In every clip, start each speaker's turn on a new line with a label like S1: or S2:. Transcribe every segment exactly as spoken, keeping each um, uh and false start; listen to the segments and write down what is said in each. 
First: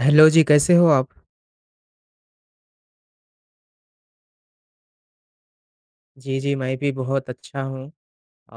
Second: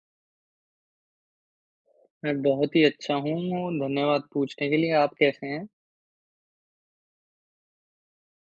S1: Hello जी, कैसे हो आप?
S2: मैं बहुत ही अच्छा हूँ, धन्यवाद पूछने के लिए। आप कैसे हैं?
S1: जी, जी, मैं भी बहुत अच्छा हूँ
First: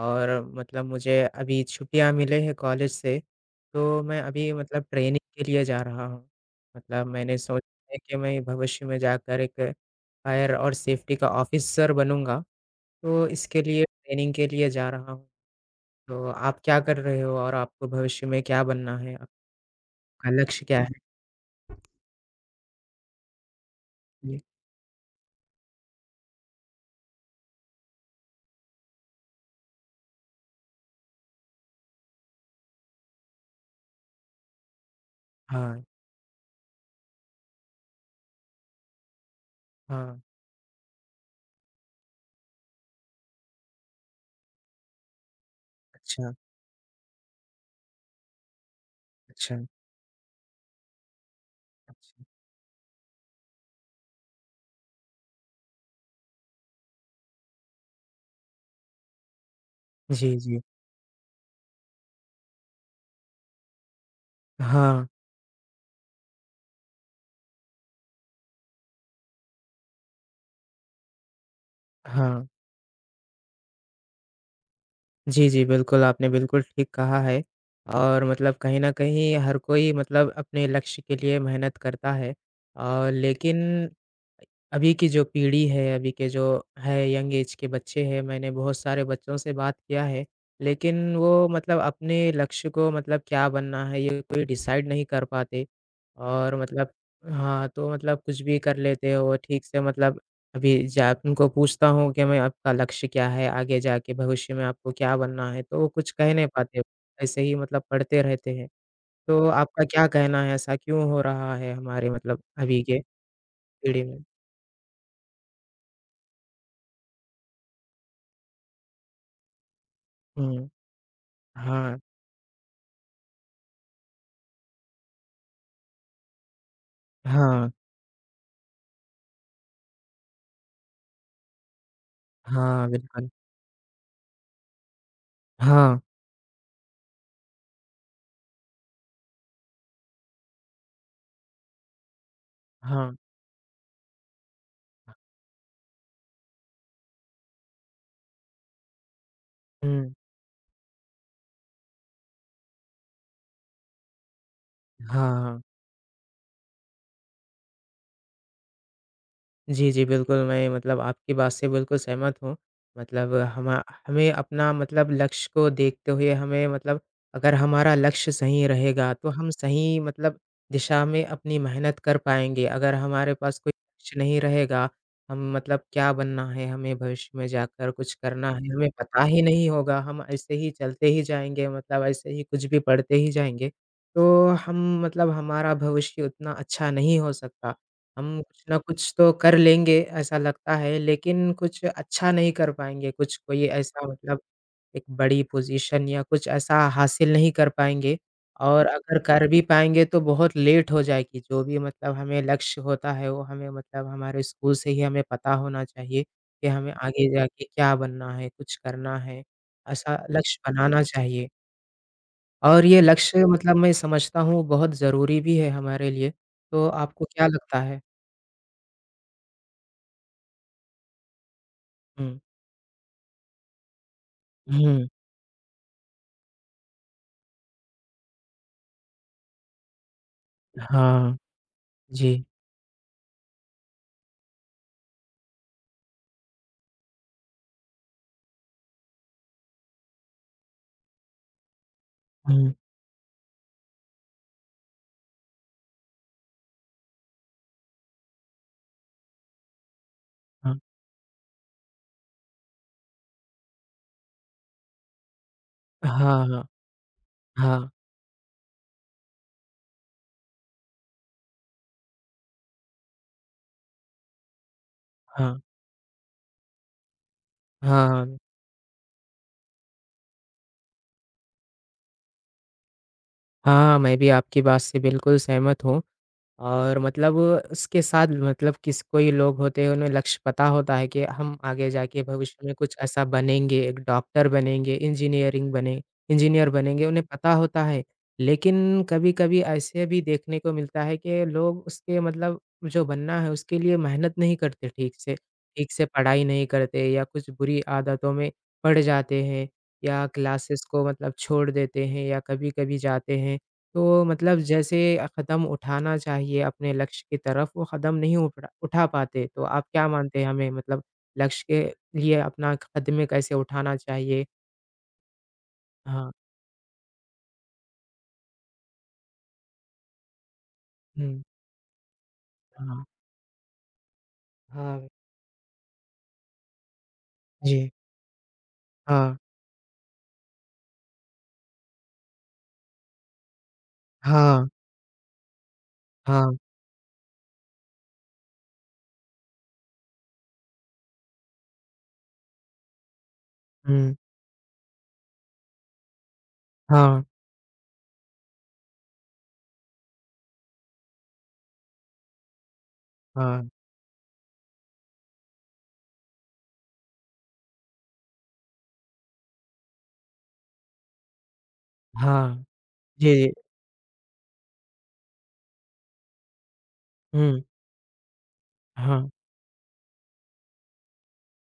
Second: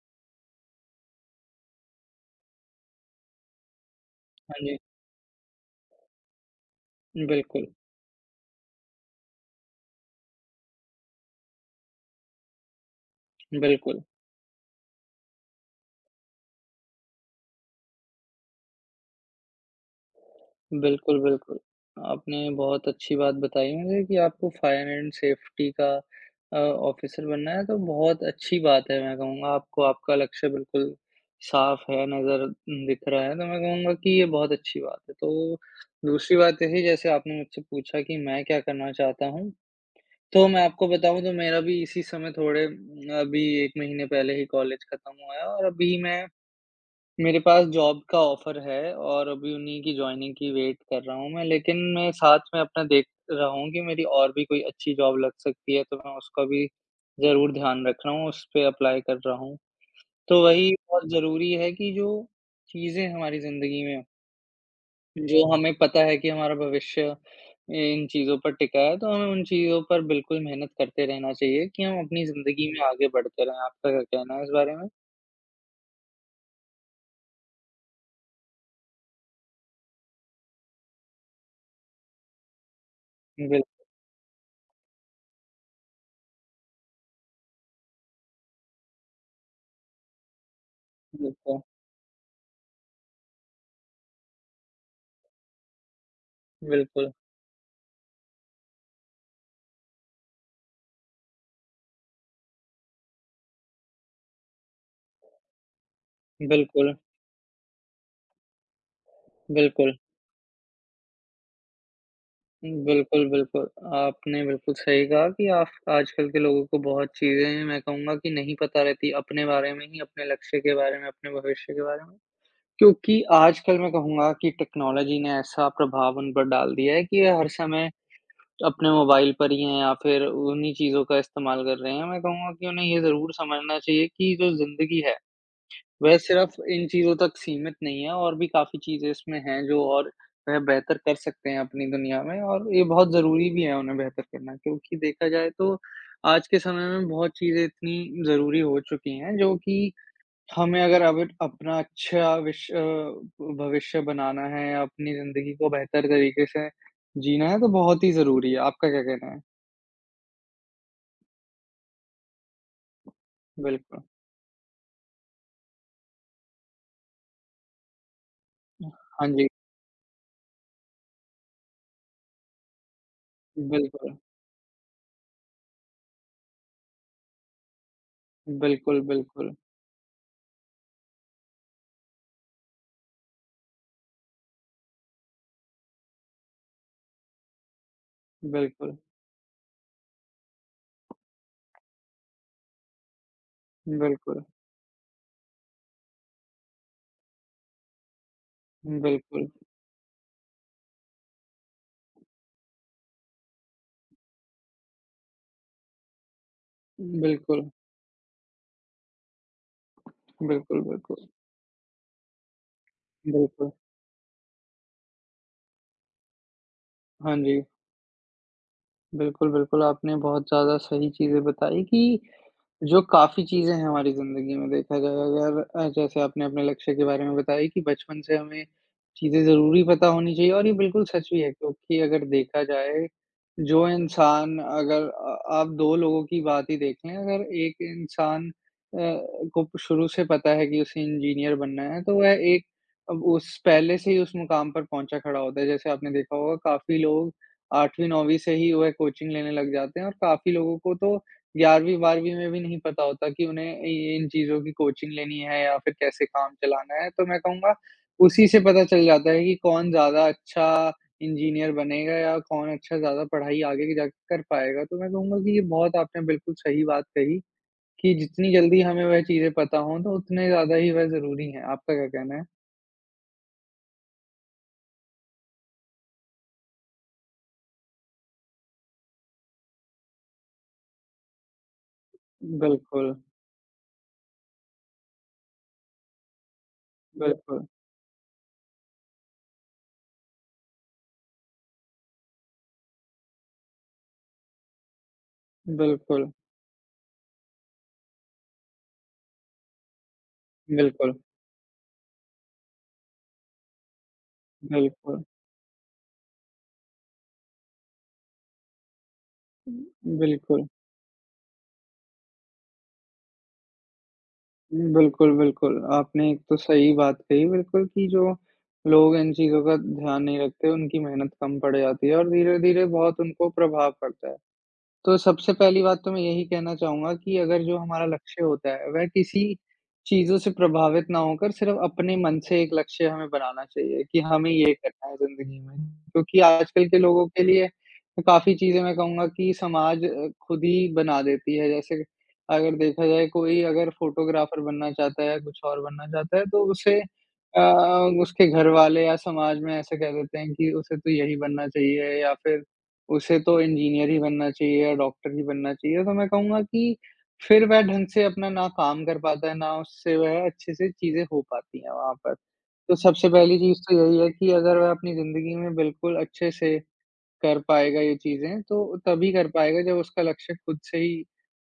S1: और मतलब मुझे अभी छुट्टियाँ मिले हैं कॉलेज से, तो मैं अभी
S2: हाँ जी।
S1: मतलब ट्रेनिंग के लिए जा रहा हूँ। मतलब मैंने
S2: बिल्कुल,
S1: सोचा है कि मैं भविष्य में जाकर एक फायर और सेफ्टी का ऑफ़िसर बनूँगा, तो इसके लिए
S2: बिल्कुल।
S1: ट्रेनिंग के लिए जा रहा हूँ। तो आप क्या कर रहे हो और आपको भविष्य में क्या बनना है? आपका लक्ष्य क्या है?
S2: बिल्कुल, बिल्कुल। आपने बहुत अच्छी बात बताई मुझे कि
S1: जी।
S2: आपको फायर एंड सेफ्टी का अ, ऑफ़िसर बनना है तो बहुत अच्छी बात है मैं कहूँगा। आपको आपका लक्ष्य बिल्कुल साफ़ है, नज़र दिख रहा है, तो मैं कहूँगा कि ये बहुत अच्छी बात है। तो
S1: हाँ,
S2: दूसरी बात यही जैसे आपने मुझसे पूछा कि मैं क्या करना चाहता हूँ?
S1: हाँ।
S2: तो मैं आपको बताऊँ तो मेरा भी इसी समय थोड़े अभी एक महीने पहले ही कॉलेज खत्म हुआ है और अभी मैं
S1: अच्छा,
S2: मेरे पास जॉब का ऑफर है और अभी
S1: अच्छा,
S2: उन्हीं की जॉइनिंग की वेट कर रहा हूँ मैं। लेकिन मैं
S1: अच्छा।
S2: साथ में अपना देख रहा हूँ कि मेरी और भी कोई अच्छी जॉब लग सकती है, तो मैं उसका भी ज़रूर ध्यान रख रहा हूँ, उस पे अप्लाई कर रहा हूँ।
S1: जी,
S2: तो
S1: जी।
S2: वही बहुत ज़रूरी है कि जो चीज़ें हमारी ज़िंदगी में
S1: हाँ,
S2: जो हमें पता है कि हमारा भविष्य इन चीज़ों पर टिका है, तो हमें उन चीज़ों पर बिल्कुल मेहनत करते रहना चाहिए कि हम अपनी
S1: हाँ।
S2: ज़िंदगी में आगे बढ़ते रहें। आपका क्या कहना है इस बारे में?
S1: जी, जी, बिल्कुल, आपने बिल्कुल ठीक कहा है और मतलब कहीं न कहीं हर कोई मतलब अपने लक्ष्य के लिए मेहनत करता है। अ, लेकिन
S2: बिल
S1: अभी की जो पीढ़ी है, अभी के जो है यंग एज के बच्चे हैं, मैंने बहुत सारे बच्चों से बात किया है, लेकिन वो
S2: बिल्कुल,
S1: मतलब अपने लक्ष्य को मतलब क्या बनना है ये कोई डिसाइड नहीं कर पाते और मतलब
S2: बिल्कुल,
S1: हाँ, तो मतलब कुछ भी कर लेते हैं वो ठीक से मतलब अभी जा उनको पूछता हूँ कि मैं आपका लक्ष्य क्या है? आगे जाके भविष्य में आपको क्या बनना है? तो वो कुछ कह नहीं पाते,
S2: बिल्कुल,
S1: ऐसे ही मतलब पढ़ते रहते हैं। तो आपका
S2: बिल्कुल।
S1: क्या कहना है? ऐसा क्यों हो रहा है हमारे मतलब अभी के
S2: बिल्कुल, बिल्कुल।
S1: पीढ़ी में?
S2: आपने बिल्कुल सही कहा कि आप आजकल के लोगों को बहुत चीज़ें मैं कहूँगा कि नहीं पता रहती अपने बारे में ही, अपने लक्ष्य
S1: हुँ,
S2: के बारे में, अपने भविष्य के
S1: हाँ।
S2: बारे में। क्योंकि आजकल मैं कहूँगा कि टेक्नोलॉजी ने ऐसा प्रभाव उन पर डाल दिया है कि ये हर
S1: हाँ,
S2: समय अपने मोबाइल पर ही हैं या फिर उन्हीं चीज़ों का इस्तेमाल कर रहे हैं। मैं कहूँगा कि उन्हें
S1: हाँ,
S2: ये
S1: बिल्कुल।
S2: ज़रूर समझना चाहिए कि जो ज़िंदगी है,
S1: हाँ,
S2: वह सिर्फ़ इन चीज़ों तक सीमित नहीं है और भी काफ़ी चीज़ें इसमें हैं जो और वह बेहतर कर सकते हैं अपनी दुनिया में और ये बहुत
S1: हाँ।
S2: ज़रूरी भी है उन्हें बेहतर करना क्योंकि देखा जाए तो आज के समय में बहुत चीज़ें इतनी ज़रूरी हो चुकी हैं जो कि
S1: हुँ,
S2: हमें अगर अब अपना अच्छा विश अ, भविष्य बनाना है, अपनी
S1: हाँ,
S2: ज़िंदगी
S1: हाँ।
S2: को बेहतर तरीके से जीना है तो बहुत ही ज़रूरी है। आपका क्या कहना है?
S1: जी, जी, बिल्कुल, मैं मतलब आपकी बात से बिल्कुल सहमत हूँ। मतलब हमा
S2: बिल्कुल।
S1: हमें अपना मतलब लक्ष्य को देखते हुए हमें मतलब अगर हमारा लक्ष्य सही रहेगा,
S2: हाँ
S1: तो
S2: जी,
S1: हम सही मतलब दिशा में अपनी मेहनत कर पाएँगे। अगर हमारे पास कोई
S2: बिल्कुल।
S1: लक्ष्य नहीं रहेगा, हम मतलब क्या बनना है, हमें भविष्य में जाकर कुछ करना है, हमें
S2: बिल्कुल,
S1: पता ही
S2: बिल्कुल,
S1: नहीं होगा, हम ऐसे ही चलते ही जाएँगे, मतलब ऐसे ही कुछ भी पढ़ते ही जाएँगे, तो हम मतलब हमारा भविष्य उतना अच्छा नहीं हो सकता। हम कुछ ना
S2: बिल्कुल,
S1: कुछ तो कर लेंगे ऐसा लगता है, लेकिन कुछ अच्छा नहीं कर पाएँगे, कुछ कोई ऐसा मतलब
S2: बिल्कुल,
S1: एक बड़ी पोज़ीशन या कुछ ऐसा हासिल नहीं कर पाएँगे और अगर
S2: बिल्कुल,
S1: कर भी पाएँगे तो बहुत लेट हो जाएगी, जो भी मतलब हमें लक्ष्य होता है वो हमें मतलब हमारे स्कूल से ही हमें पता होना चाहिए कि हमें आगे
S2: बिल्कुल,
S1: जाके क्या बनना है, कुछ करना है, ऐसा लक्ष्य
S2: बिल्कुल,
S1: बनाना
S2: बिल्कुल,
S1: चाहिए। और ये लक्ष्य
S2: बिल्कुल।
S1: मतलब मैं समझता हूँ बहुत ज़रूरी भी है हमारे लिए, तो आपको
S2: हाँ
S1: क्या
S2: जी।
S1: लगता है?
S2: बिल्कुल, बिल्कुल, आपने बहुत ज़्यादा सही चीज़ें बताई कि
S1: हुँ।
S2: जो काफ़ी चीज़ें हैं हमारी ज़िंदगी में देखा
S1: हुँ,
S2: जाए अगर अ, जैसे आपने अपने लक्ष्य के बारे में बताया कि बचपन से हमें चीज़ें ज़रूरी पता होनी चाहिए और ये बिल्कुल सच
S1: हाँ,
S2: भी है क्योंकि अगर
S1: जी,
S2: देखा जाए, जो इंसान अगर अ, आप दो लोगों की बात ही देख लें, अगर एक इंसान अ, को शुरू से पता है कि उसे इंजीनियर बनना है, तो वह एक
S1: हुँ,
S2: अब उस पहले से ही उस मुकाम पर पहुँचा खड़ा होता है। जैसे आपने देखा होगा काफ़ी लोग 8वीं-9वीं से ही वह कोचिंग लेने लग जाते हैं और काफ़ी
S1: हाँ,
S2: लोगों को तो 11वीं-12वीं में भी नहीं पता होता कि उन्हें इ इन चीज़ों की कोचिंग लेनी है या फिर कैसे
S1: हाँ,
S2: काम
S1: हाँ,
S2: चलाना है। तो मैं कहूँगा
S1: हाँ,
S2: उसी से पता चल जाता है कि कौन ज़्यादा अच्छा इंजीनियर बनेगा या कौन अच्छा ज़्यादा पढ़ाई आगे जाके कर पाएगा। तो मैं कहूँगा
S1: हाँ,
S2: कि ये बहुत आपने बिल्कुल सही बात कही कि
S1: हाँ,
S2: जितनी जल्दी हमें वह चीज़ें पता हों तो उतने ज़्यादा ही वह ज़रूरी हैं। आपका क्या कहना है?
S1: हाँ, मैं भी आपकी बात से बिल्कुल सहमत हूँ और मतलब उसके साथ मतलब किस कोई लोग होते हैं उन्हें लक्ष्य पता होता है कि हम आगे जाके भविष्य में कुछ
S2: बिल्कुल,
S1: ऐसा बनेंगे, एक डॉक्टर बनेंगे, इंजीनियरिंग बने इंजीनियर बनेंगे, उन्हें पता
S2: बिल्कुल,
S1: होता है। लेकिन कभी-कभी ऐसे भी देखने को मिलता है कि लोग उसके मतलब जो बनना है उसके लिए मेहनत नहीं करते ठीक से, ठीक से
S2: बिल्कुल,
S1: पढ़ाई नहीं करते या कुछ बुरी आदतों में पड़ जाते हैं या क्लासेस को
S2: बिल्कुल,
S1: मतलब छोड़ देते हैं या कभी-कभी जाते हैं तो मतलब जैसे
S2: बिल्कुल।
S1: अ, कदम उठाना चाहिए अपने लक्ष्य की तरफ, वो कदम नहीं उठा उठा पाते। तो आप क्या मानते हैं
S2: बिल्कुल,
S1: हमें मतलब लक्ष्य के लिए अपना कदमें कैसे उठाना चाहिए?
S2: बिल्कुल, बिल्कुल। आपने
S1: हाँ।
S2: एक तो सही बात कही बिल्कुल कि जो लोग इन चीज़ों का ध्यान नहीं रखते, उनकी मेहनत
S1: हुँ।
S2: कम पड़ जाती है और धीरे-धीरे
S1: हाँ।
S2: बहुत उनको प्रभाव पड़ता है।
S1: हाँ।
S2: तो सबसे पहली बात तो मैं यही कहना चाहूँगा कि अगर जो
S1: जी।
S2: हमारा लक्ष्य होता है, वह
S1: हाँ।
S2: किसी चीज़ों से प्रभावित ना होकर सिर्फ़ अपने मन से एक लक्ष्य हमें बनाना चाहिए कि हमें
S1: हाँ।
S2: ये करना है ज़िंदगी में। क्योंकि
S1: हाँ।
S2: आजकल के लोगों के लिए काफ़ी चीज़ें मैं कहूँगा कि समाज अ, खुद ही बना देती है। जैसे अगर देखा जाए कोई अगर
S1: हुँ।
S2: फ़ोटोग्राफ़र बनना चाहता है, कुछ और बनना चाहता है तो उसे
S1: हाँ।
S2: अ, उसके घरवाले या समाज में ऐसा कह देते हैं कि उसे तो यही बनना चाहिए या फिर उसे तो
S1: हाँ।
S2: इंजीनियर ही बनना चाहिए या डॉक्टर ही बनना चाहिए, तो मैं कहूँगा कि फिर वह ढंग से अपना ना काम कर पाता है, ना उससे वह अच्छे से चीज़ें हो पाती हैं वहाँ पर।
S1: हाँ।
S2: तो सबसे
S1: जी।
S2: पहली चीज़ तो यही है कि अगर वह अपनी ज़िंदगी में बिल्कुल अच्छे से कर
S1: हुँ।
S2: पाएगा ये चीज़ें, तो तभी
S1: हाँ।
S2: कर पाएगा जब उसका लक्ष्य खुद से ही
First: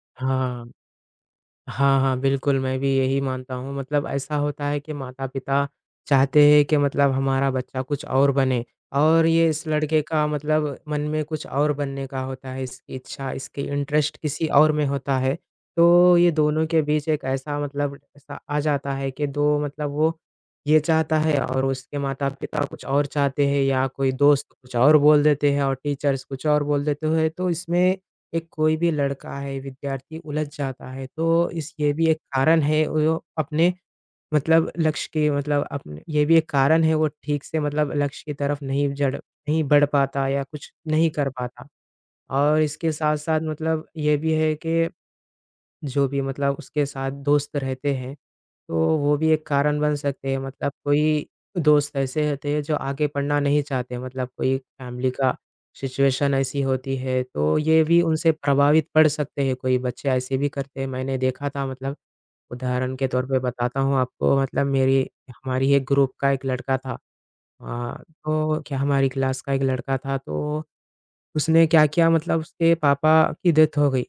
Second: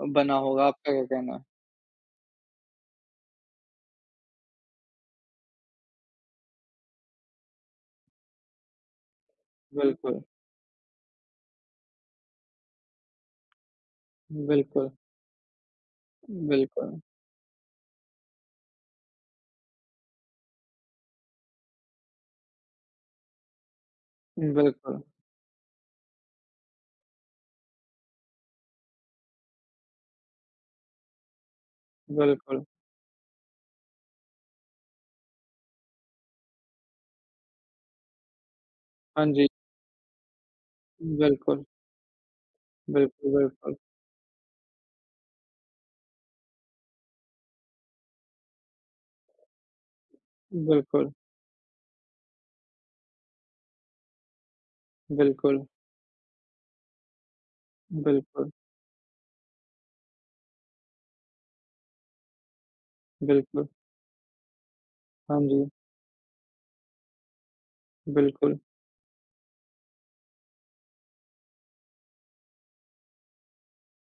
S2: अ, बना होगा।
S1: हाँ।
S2: आपका क्या कहना है?
S1: हाँ, हाँ, बिल्कुल, मैं भी यही मानता हूँ। मतलब ऐसा होता है कि माता-पिता चाहते हैं कि मतलब हमारा बच्चा कुछ और बने और ये इस लड़के
S2: बिल्कुल,
S1: का मतलब मन में कुछ और बनने का होता है, इसकी इच्छा, इसकी इंटरेस्ट किसी और में
S2: बिल्कुल,
S1: होता है। तो ये दोनों के
S2: बिल्कुल,
S1: बीच एक ऐसा मतलब ऐसा आ जाता है कि दो मतलब वो ये चाहता है और उसके माता-पिता कुछ और चाहते हैं या कोई दोस्त कुछ और
S2: बिल्कुल,
S1: बोल देते हैं और टीचर्स कुछ और बोल देते हैं। तो इसमें एक कोई भी लड़का है, विद्यार्थी उलझ जाता है, तो इस ये भी एक कारण
S2: बिल्कुल।
S1: है वो अपने मतलब लक्ष्य के मतलब अपने ये भी एक कारण है वो ठीक से मतलब लक्ष्य की तरफ नहीं जड़
S2: हाँ जी,
S1: नहीं बढ़ पाता या कुछ नहीं कर
S2: बिल्कुल,
S1: पाता। और इसके साथ-साथ
S2: बिल्कुल,
S1: मतलब ये भी है कि जो भी मतलब उसके साथ दोस्त रहते हैं तो वो भी एक कारण बन सकते हैं मतलब
S2: बिल्कुल,
S1: कोई दोस्त ऐसे होते हैं जो आगे पढ़ना नहीं चाहते मतलब कोई फैमिली का
S2: बिल्कुल,
S1: सिचुएशन ऐसी होती है तो ये भी
S2: बिल्कुल,
S1: उनसे
S2: बिल्कुल,
S1: प्रभावित पड़ सकते हैं कोई बच्चे ऐसे भी करते हैं मैंने देखा था मतलब उदाहरण के तौर पे
S2: बिल्कुल।
S1: बताता हूँ आपको मतलब मेरी
S2: हाँ जी,
S1: हमारी एक ग्रुप का एक लड़का था अ,
S2: बिल्कुल,
S1: तो क्या हमारी क्लास का एक लड़का था तो उसने क्या किया मतलब उसके पापा की डेथ हो गई,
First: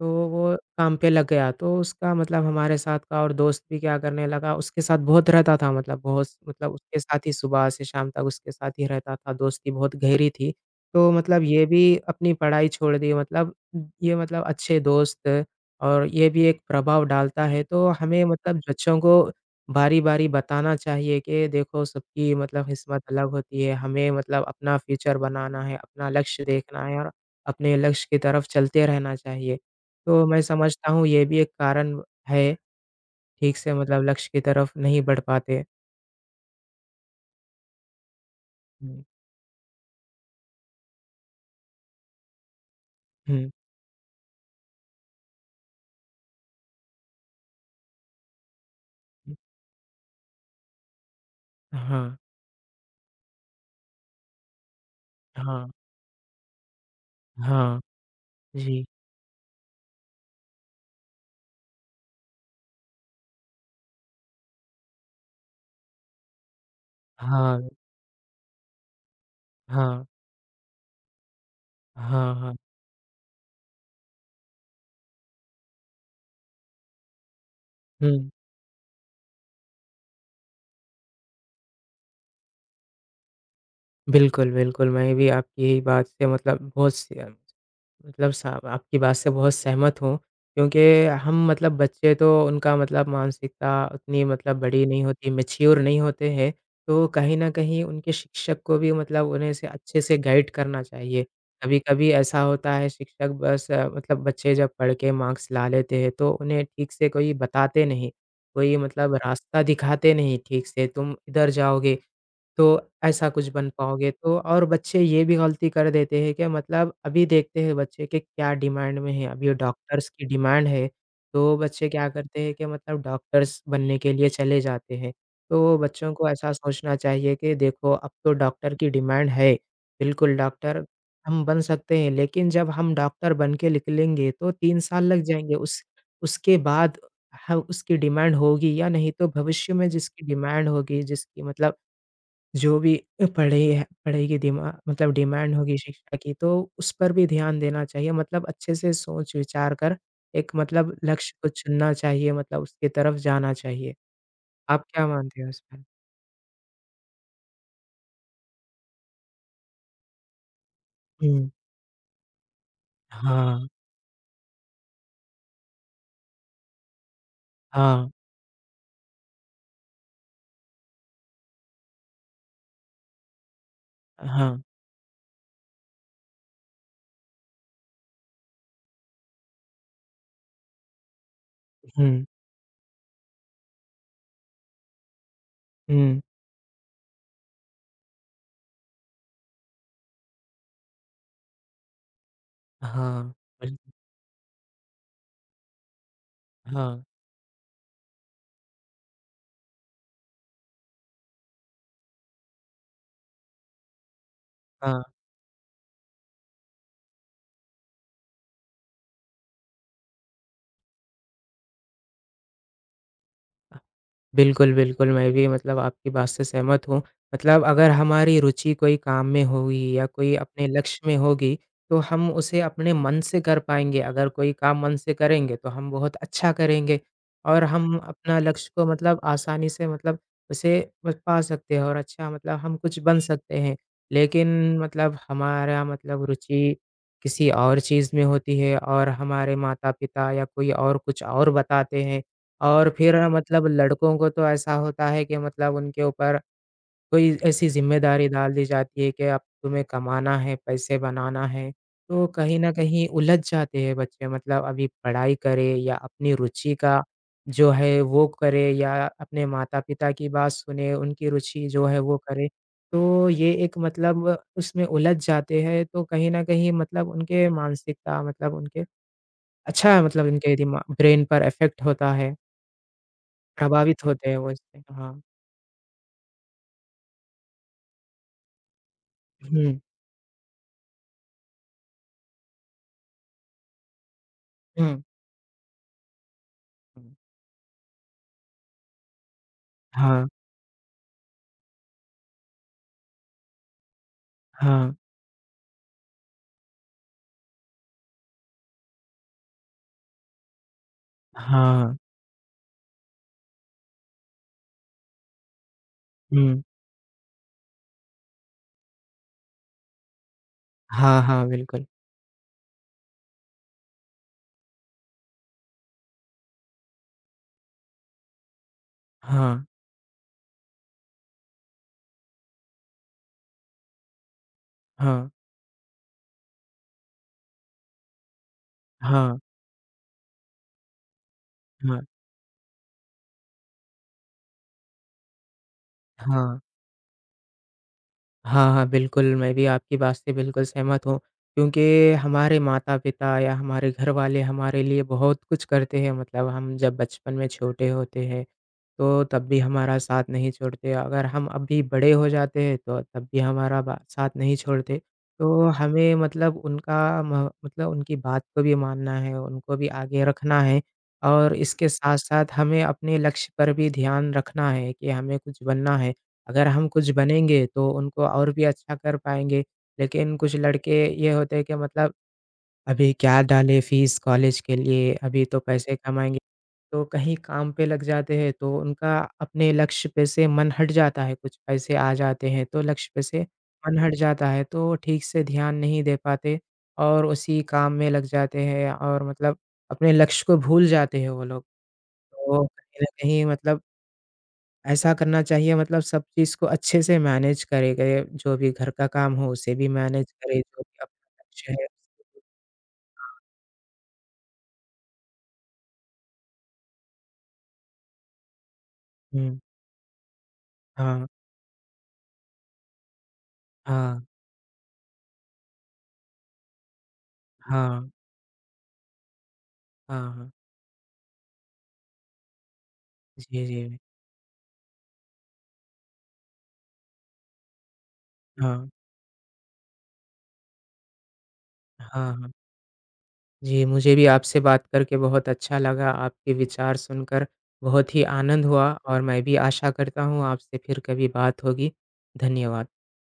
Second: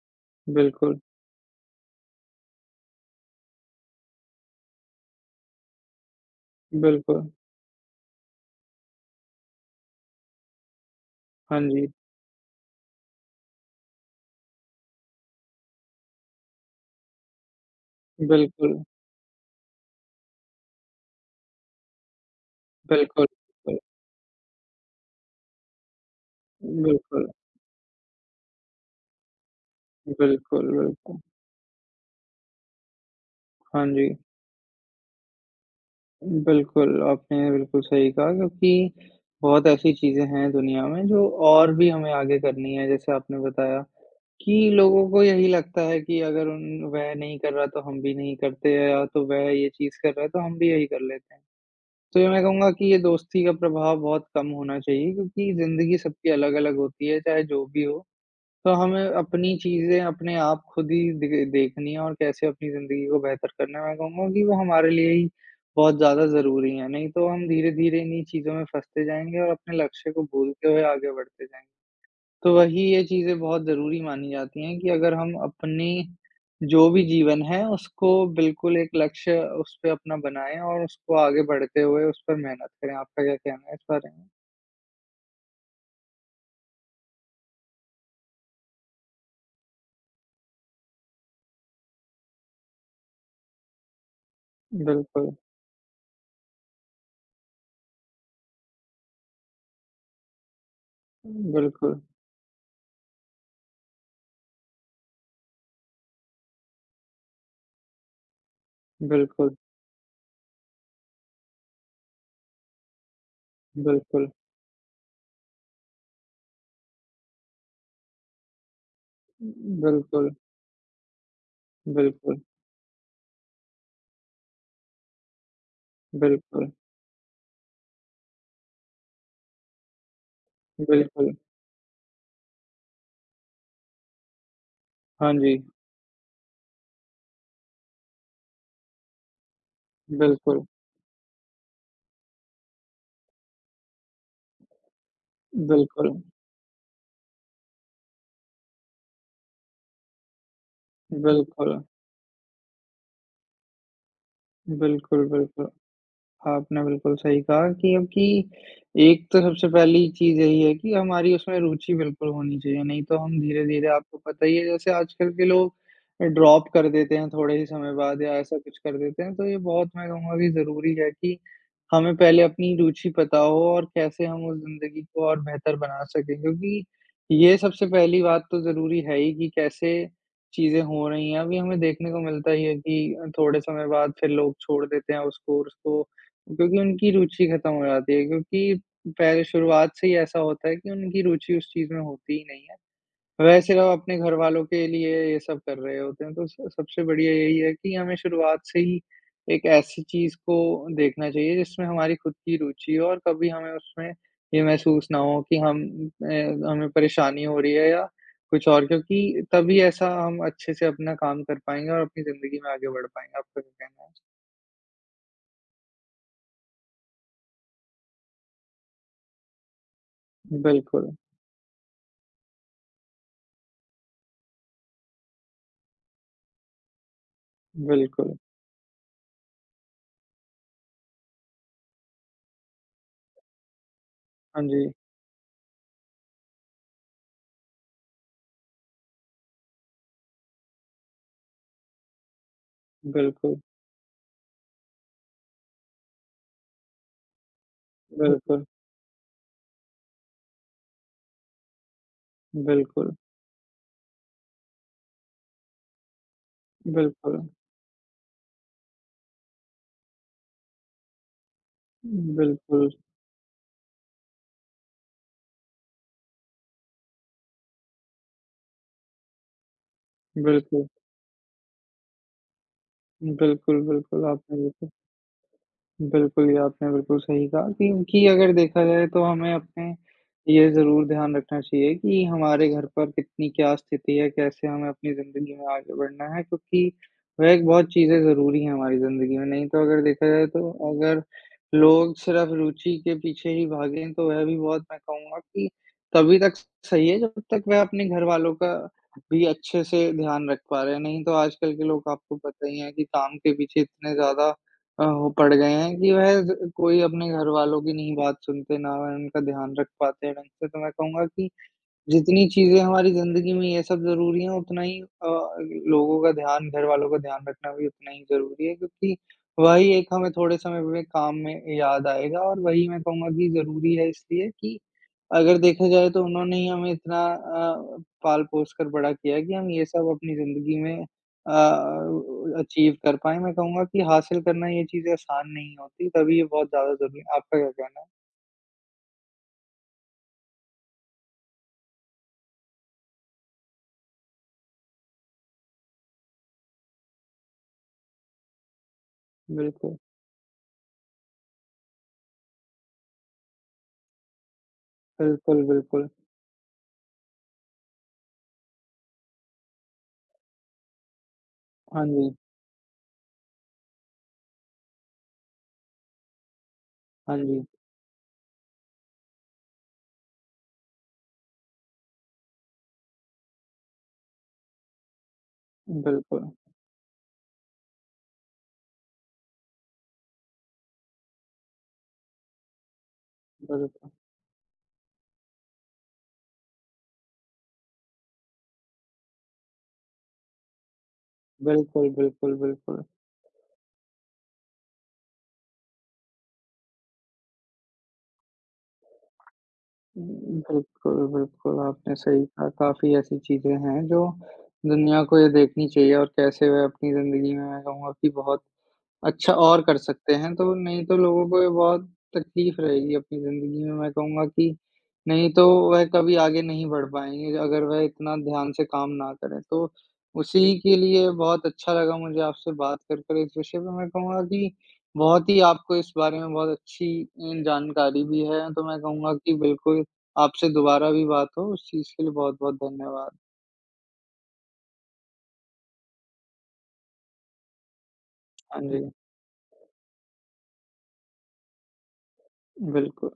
S1: तो वो काम
S2: बिल्कुल,
S1: पे लग गया, तो उसका मतलब हमारे साथ का और दोस्त भी क्या करने लगा, उसके साथ बहुत रहता था मतलब बहुत मतलब उसके
S2: बिल्कुल,
S1: साथ ही सुबह से शाम तक उसके साथ ही रहता था, दोस्ती बहुत गहरी थी। तो मतलब
S2: हाँ
S1: ये
S2: जी,
S1: भी अपनी पढ़ाई छोड़ दी मतलब ये मतलब अच्छे दोस्त और ये भी एक प्रभाव डालता है, तो हमें मतलब
S2: बिल्कुल,
S1: बच्चों को बारी-बारी बताना चाहिए कि देखो सबकी मतलब किस्मत
S2: बिल्कुल,
S1: अलग होती है,
S2: बिल्कुल,
S1: हमें मतलब अपना फ्यूचर बनाना है, अपना लक्ष्य देखना है और
S2: बिल्कुल,
S1: अपने लक्ष्य की तरफ चलते रहना चाहिए। तो मैं
S2: बिल्कुल,
S1: समझता हूँ
S2: बिल्कुल,
S1: ये भी एक कारण है, ठीक से
S2: हाँ
S1: मतलब
S2: जी,
S1: लक्ष्य की तरफ नहीं बढ़ पाते।
S2: बिल्कुल, आपने बिल्कुल सही कहा क्योंकि
S1: हुँ,
S2: बहुत ऐसी चीज़ें हैं दुनिया में जो और भी हमें आगे करनी है, जैसे आपने
S1: हुँ,
S2: बताया कि लोगों को यही लगता है कि अगर उन वह नहीं कर रहा तो हम भी नहीं करते या तो
S1: हुँ।
S2: वह ये चीज़ कर रहा है तो हम भी यही कर लेते हैं।
S1: हाँ,
S2: तो ये मैं कहूँगा कि ये दोस्ती का प्रभाव बहुत कम होना चाहिए क्योंकि
S1: हाँ,
S2: ज़िंदगी सबकी अलग-अलग होती है, चाहे जो
S1: हाँ,
S2: भी हो। तो
S1: जी।
S2: हमें अपनी चीज़ें अपने आप खुद ही दे देखनी है और कैसे अपनी ज़िंदगी को बेहतर करना है, मैं कहूँगा कि वो हमारे लिए ही बहुत ज़्यादा ज़रूरी है। नहीं तो हम
S1: हाँ,
S2: धीरे-धीरे इन्हीं चीज़ों में फँसते जाएँगे और अपने
S1: हाँ,
S2: लक्ष्य को भूलते हुए आगे बढ़ते जाएँगे।
S1: हाँ, हाँ।
S2: तो वही ये चीज़ें बहुत ज़रूरी मानी जाती हैं कि अगर हम अपनी जो भी जीवन है, उसको
S1: हुँ।
S2: बिल्कुल एक लक्ष्य उस पे अपना बनाएँ और उसको आगे बढ़ते हुए उस पर मेहनत करें। आपका क्या कहना है इस बारे में?
S1: बिल्कुल, बिल्कुल, मैं भी आपकी यही बात से मतलब बहुत सी अ, मतलब सा आपकी बात से बहुत सहमत हूँ, क्योंकि हम मतलब बच्चे तो उनका मतलब मानसिकता उतनी मतलब बड़ी नहीं होती,
S2: बिल्कुल,
S1: मैच्योर नहीं होते हैं, तो कहीं न कहीं उनके शिक्षक को भी मतलब उन्हें से अच्छे से गाइड करना चाहिए।
S2: बिल्कुल,
S1: कभी-कभी ऐसा होता है शिक्षक बस अ, मतलब बच्चे जब पढ़ के मार्क्स ला लेते हैं, तो उन्हें ठीक से कोई बताते नहीं, कोई मतलब
S2: बिल्कुल,
S1: रास्ता दिखाते नहीं ठीक से, तुम इधर जाओगे तो ऐसा कुछ बन पाओगे
S2: बिल्कुल,
S1: तो और बच्चे ये भी गलती कर देते हैं कि मतलब अभी देखते हैं बच्चे के क्या डिमांड में है, अभी डॉक्टर्स की
S2: बिल्कुल,
S1: डिमांड है, तो बच्चे क्या
S2: बिल्कुल,
S1: करते हैं कि मतलब डॉक्टर्स बनने के लिए चले जाते हैं। तो बच्चों को ऐसा
S2: बिल्कुल,
S1: सोचना चाहिए कि देखो अब तो डॉक्टर की डिमांड है, बिल्कुल डॉक्टर
S2: बिल्कुल।
S1: हम बन सकते हैं, लेकिन जब हम डॉक्टर बन के निकलेंगे तो तीन साल लग
S2: हाँ जी,
S1: जाएँगे उस उसके बाद ह उसकी डिमांड होगी या नहीं तो भविष्य में जिसकी
S2: बिल्कुल,
S1: डिमांड होगी, जिसकी मतलब जो भी अ, पढ़े है पढ़ेगी दिमा मतलब डिमांड होगी
S2: बिल्कुल,
S1: शिक्षा की तो उस पर भी ध्यान देना चाहिए मतलब अच्छे से सोच विचार कर एक मतलब लक्ष्य को
S2: बिल्कुल,
S1: चुनना चाहिए मतलब उसकी तरफ जाना चाहिए। आप क्या
S2: बिल्कुल,
S1: मानते हो इस
S2: बिल्कुल।
S1: पर?
S2: आपने बिल्कुल सही कहा कि अब कि एक तो सबसे पहली चीज़ यही है कि हमारी
S1: हुँ,
S2: उसमें रुचि बिल्कुल होनी चाहिए, नहीं तो हम
S1: हाँ,
S2: धीरे-धीरे आपको पता ही है जैसे आजकल के लोग अ, ड्रॉप कर देते हैं थोड़े ही समय
S1: हाँ,
S2: बाद या ऐसा कुछ कर देते हैं, तो ये बहुत मैं कहूँगा कि ज़रूरी है कि हमें पहले अपनी रुचि पता हो और कैसे हम
S1: हाँ,
S2: उस ज़िंदगी को और बेहतर बना सकें। क्योंकि ये सबसे पहली बात तो ज़रूरी है ही कि कैसे चीज़ें हो रही हैं, अभी हमें देखने को
S1: हुँ,
S2: मिलता ही है कि अ, थोड़े समय बाद फिर लोग छोड़ देते हैं उस कोर्स को
S1: हुँ,
S2: क्योंकि उनकी रुचि खत्म हो जाती है क्योंकि पहले शुरुआत से ही ऐसा होता है कि उनकी रुचि उस चीज़ में होती ही नहीं है।
S1: हाँ,
S2: वह सिर्फ़
S1: बिल्कुल,
S2: अपने घर वालों के लिए ये सब कर रहे होते हैं, तो स
S1: हाँ,
S2: सबसे बढ़िया यही है कि हमें शुरुआत से ही एक ऐसी चीज़ को देखना चाहिए जिसमें हमारी खुद की रुचि हो और कभी हमें उसमें ये
S1: हाँ।
S2: महसूस ना हो कि हम अ, हमें परेशानी हो रही है या कुछ और क्योंकि तभी ऐसा हम अच्छे से अपना काम कर पाएँगे और अपनी ज़िंदगी में आगे बढ़ पाएँगे। आपका क्या कहना है?
S1: बिल्कुल, बिल्कुल, मैं भी मतलब आपकी बात से सहमत हूँ। मतलब अगर हमारी रुचि कोई काम में होगी या कोई अपने लक्ष्य
S2: बिल्कुल,
S1: में होगी, तो हम उसे अपने मन से कर पाएँगे। अगर कोई काम मन से करेंगे, तो हम बहुत अच्छा करेंगे और हम
S2: बिल्कुल।
S1: अपना लक्ष्य को मतलब आसानी से मतलब उसे प पा सकते हैं और अच्छा मतलब हम कुछ बन सकते हैं। लेकिन
S2: हाँ जी।
S1: मतलब हमारा मतलब रुचि किसी और चीज़ में होती है और हमारे माता-पिता या कोई और कुछ और बताते हैं, और फिर
S2: बिल्कुल,
S1: मतलब लड़कों को तो ऐसा होता है कि मतलब उनके ऊपर कोई ऐसी ज़िम्मेदारी डाल
S2: बिल्कुल,
S1: दी जाती है कि अब तुम्हें कमाना है, पैसे बनाना है। तो कहीं न कहीं
S2: बिल्कुल,
S1: उलझ जाते हैं बच्चे मतलब अभी पढ़ाई करे या अपनी रुचि का
S2: बिल्कुल,
S1: जो है वो करे या अपने माता-पिता की बात सुने, उनकी रुचि जो है वो करे।
S2: बिल्कुल,
S1: तो ये एक मतलब उसमें उलझ जाते हैं तो कहीं न कहीं मतलब उनके मानसिकता मतलब उनके अच्छा है, मतलब
S2: बिल्कुल,
S1: इनके दिमा
S2: बिल्कुल,
S1: ब्रेन पर इफ़ेक्ट होता है।
S2: बिल्कुल,
S1: प्रभावित
S2: बिल्कुल,
S1: होते हैं वो
S2: आपने
S1: इससे,
S2: बिल्कुल
S1: हाँ।
S2: बिल्कुल, ये आपने बिल्कुल सही कहा कि कि अगर देखा जाए तो हमें
S1: हुँ,
S2: अपने ये ज़रूर ध्यान रखना चाहिए कि हमारे घर पर कितनी क्या स्थिति है, कैसे हमें
S1: हुँ,
S2: अपनी ज़िंदगी में आगे बढ़ना है क्योंकि
S1: हुँ।
S2: वह एक बहुत चीज़ें ज़रूरी हैं हमारी ज़िंदगी में। नहीं तो अगर देखा
S1: हाँ,
S2: जाए तो अगर लोग सिर्फ़ रुचि के पीछे ही भागें तो वह भी बहुत
S1: हाँ,
S2: मैं कहूँगा कि तभी तक सही है जब तक वह अपने घरवालों का भी अच्छे से ध्यान रख पा रहे हैं। नहीं तो आजकल के
S1: हाँ,
S2: लोग आपको पता ही है कि काम के पीछे इतने ज़्यादा अ, हो पड़ गए हैं कि वह ज
S1: हुँ।
S2: कोई अपने घरवालों की नहीं बात सुनते, ना वह उनका ध्यान रख पाते हैं ढंग से, तो मैं
S1: हाँ,
S2: कहूँगा
S1: हाँ,
S2: कि
S1: बिल्कुल।
S2: जितनी चीज़ें हमारी ज़िंदगी में ये सब ज़रूरी हैं, उतना ही अ, लोगों का ध्यान, घरवालों का ध्यान रखना भी उतना ही ज़रूरी है क्योंकि
S1: हाँ,
S2: वही एक हमें थोड़े समय में काम में याद आएगा और वही मैं कहूँगा कि ज़रूरी है इसलिए कि
S1: हाँ,
S2: अगर देखा जाए तो उन्होंने ही हमें इतना अ, पाल-पोस कर बड़ा किया
S1: हाँ,
S2: है कि हम ये सब अपनी ज़िंदगी में अ,
S1: हाँ,
S2: अचीव कर पाएँ। मैं कहूँगा कि हासिल करना ये चीज़ें आसान नहीं होती, तभी ये
S1: हाँ।
S2: बहुत ज़्यादा ज़रूरी है। आपका क्या कहना है?
S1: हाँ, हाँ, बिल्कुल, मैं भी आपकी बात से बिल्कुल सहमत हूँ क्योंकि हमारे माता-पिता या हमारे घरवाले हमारे लिए बहुत कुछ करते हैं मतलब हम जब बचपन में छोटे होते हैं, तो तब भी
S2: बिल्कुल,
S1: हमारा साथ नहीं छोड़ते। अगर हम अभी बड़े हो जाते हैं तो तब भी हमारा बा साथ नहीं छोड़ते।
S2: बिल्कुल,
S1: तो
S2: बिल्कुल।
S1: हमें मतलब उनका म मतलब उनकी बात को भी मानना है, उनको भी आगे रखना है और इसके
S2: हाँ जी,
S1: साथ-साथ हमें अपने लक्ष्य पर भी ध्यान रखना है कि हमें कुछ बनना है। अगर हम कुछ
S2: हाँ जी।
S1: बनेंगे तो उनको और भी अच्छा कर पाएँगे। लेकिन कुछ लड़के ये होते हैं कि मतलब अभी क्या डालें फीस कॉलेज के लिए, अभी तो पैसे कमाएँगे,
S2: बिल्कुल,
S1: तो कहीं काम पे लग जाते हैं तो उनका अपने लक्ष्य पे से मन हट जाता है, कुछ पैसे आ जाते हैं तो लक्ष्य पे से मन
S2: बिल्कुल।
S1: हट जाता है तो ठीक से ध्यान नहीं दे पाते और उसी काम में लग जाते हैं और मतलब अपने लक्ष्य को भूल जाते हैं वो लोग।
S2: बिल्कुल, बिल्कुल,
S1: तो कहीं
S2: बिल्कुल।
S1: न कहीं मतलब ऐसा करना चाहिए मतलब सब चीज़ को अच्छे से मैनेज करे गए, जो भी घर का काम हो उसे भी
S2: उम,
S1: मैनेज करे, जो
S2: बिल्कुल,
S1: भी अपना लक्ष्य
S2: बिल्कुल,
S1: है
S2: आपने
S1: उसको
S2: सही
S1: भी।
S2: कहा। काफ़ी ऐसी चीज़ें हैं जो दुनिया को ये देखनी चाहिए और कैसे वह अपनी ज़िंदगी में मैं कहूँगा कि बहुत अच्छा
S1: हुँ,
S2: और कर सकते हैं, तो नहीं तो
S1: हाँ, हुँ,
S2: लोगों को ये बहुत तकलीफ रहेगी अपनी ज़िंदगी में, मैं
S1: हाँ,
S2: कहूँगा कि नहीं तो वह कभी आगे नहीं बढ़ पाएँगे अगर वह
S1: हाँ,
S2: इतना ध्यान से काम ना करें। तो
S1: हाँ, हाँ।
S2: उसी के लिए बहुत अच्छा लगा मुझे आपसे बात कर कर इस
S1: जी,
S2: विषय पे,
S1: जी।
S2: मैं कहूँगा कि बहुत ही आपको इस बारे में बहुत अच्छी अ, जानकारी भी है, तो
S1: हाँ,
S2: मैं कहूँगा कि बिल्कुल आपसे दोबारा भी बात हो, उस
S1: हाँ,
S2: चीज़ के लिए
S1: हाँ।
S2: बहुत-बहुत धन्यवाद।
S1: जी, मुझे भी आपसे बात करके बहुत अच्छा लगा, आपके विचार सुनकर बहुत ही आनंद
S2: हाँ
S1: हुआ
S2: जी,
S1: और मैं भी आशा करता हूँ आपसे फिर कभी बात होगी। धन्यवाद।
S2: बिल्कुल।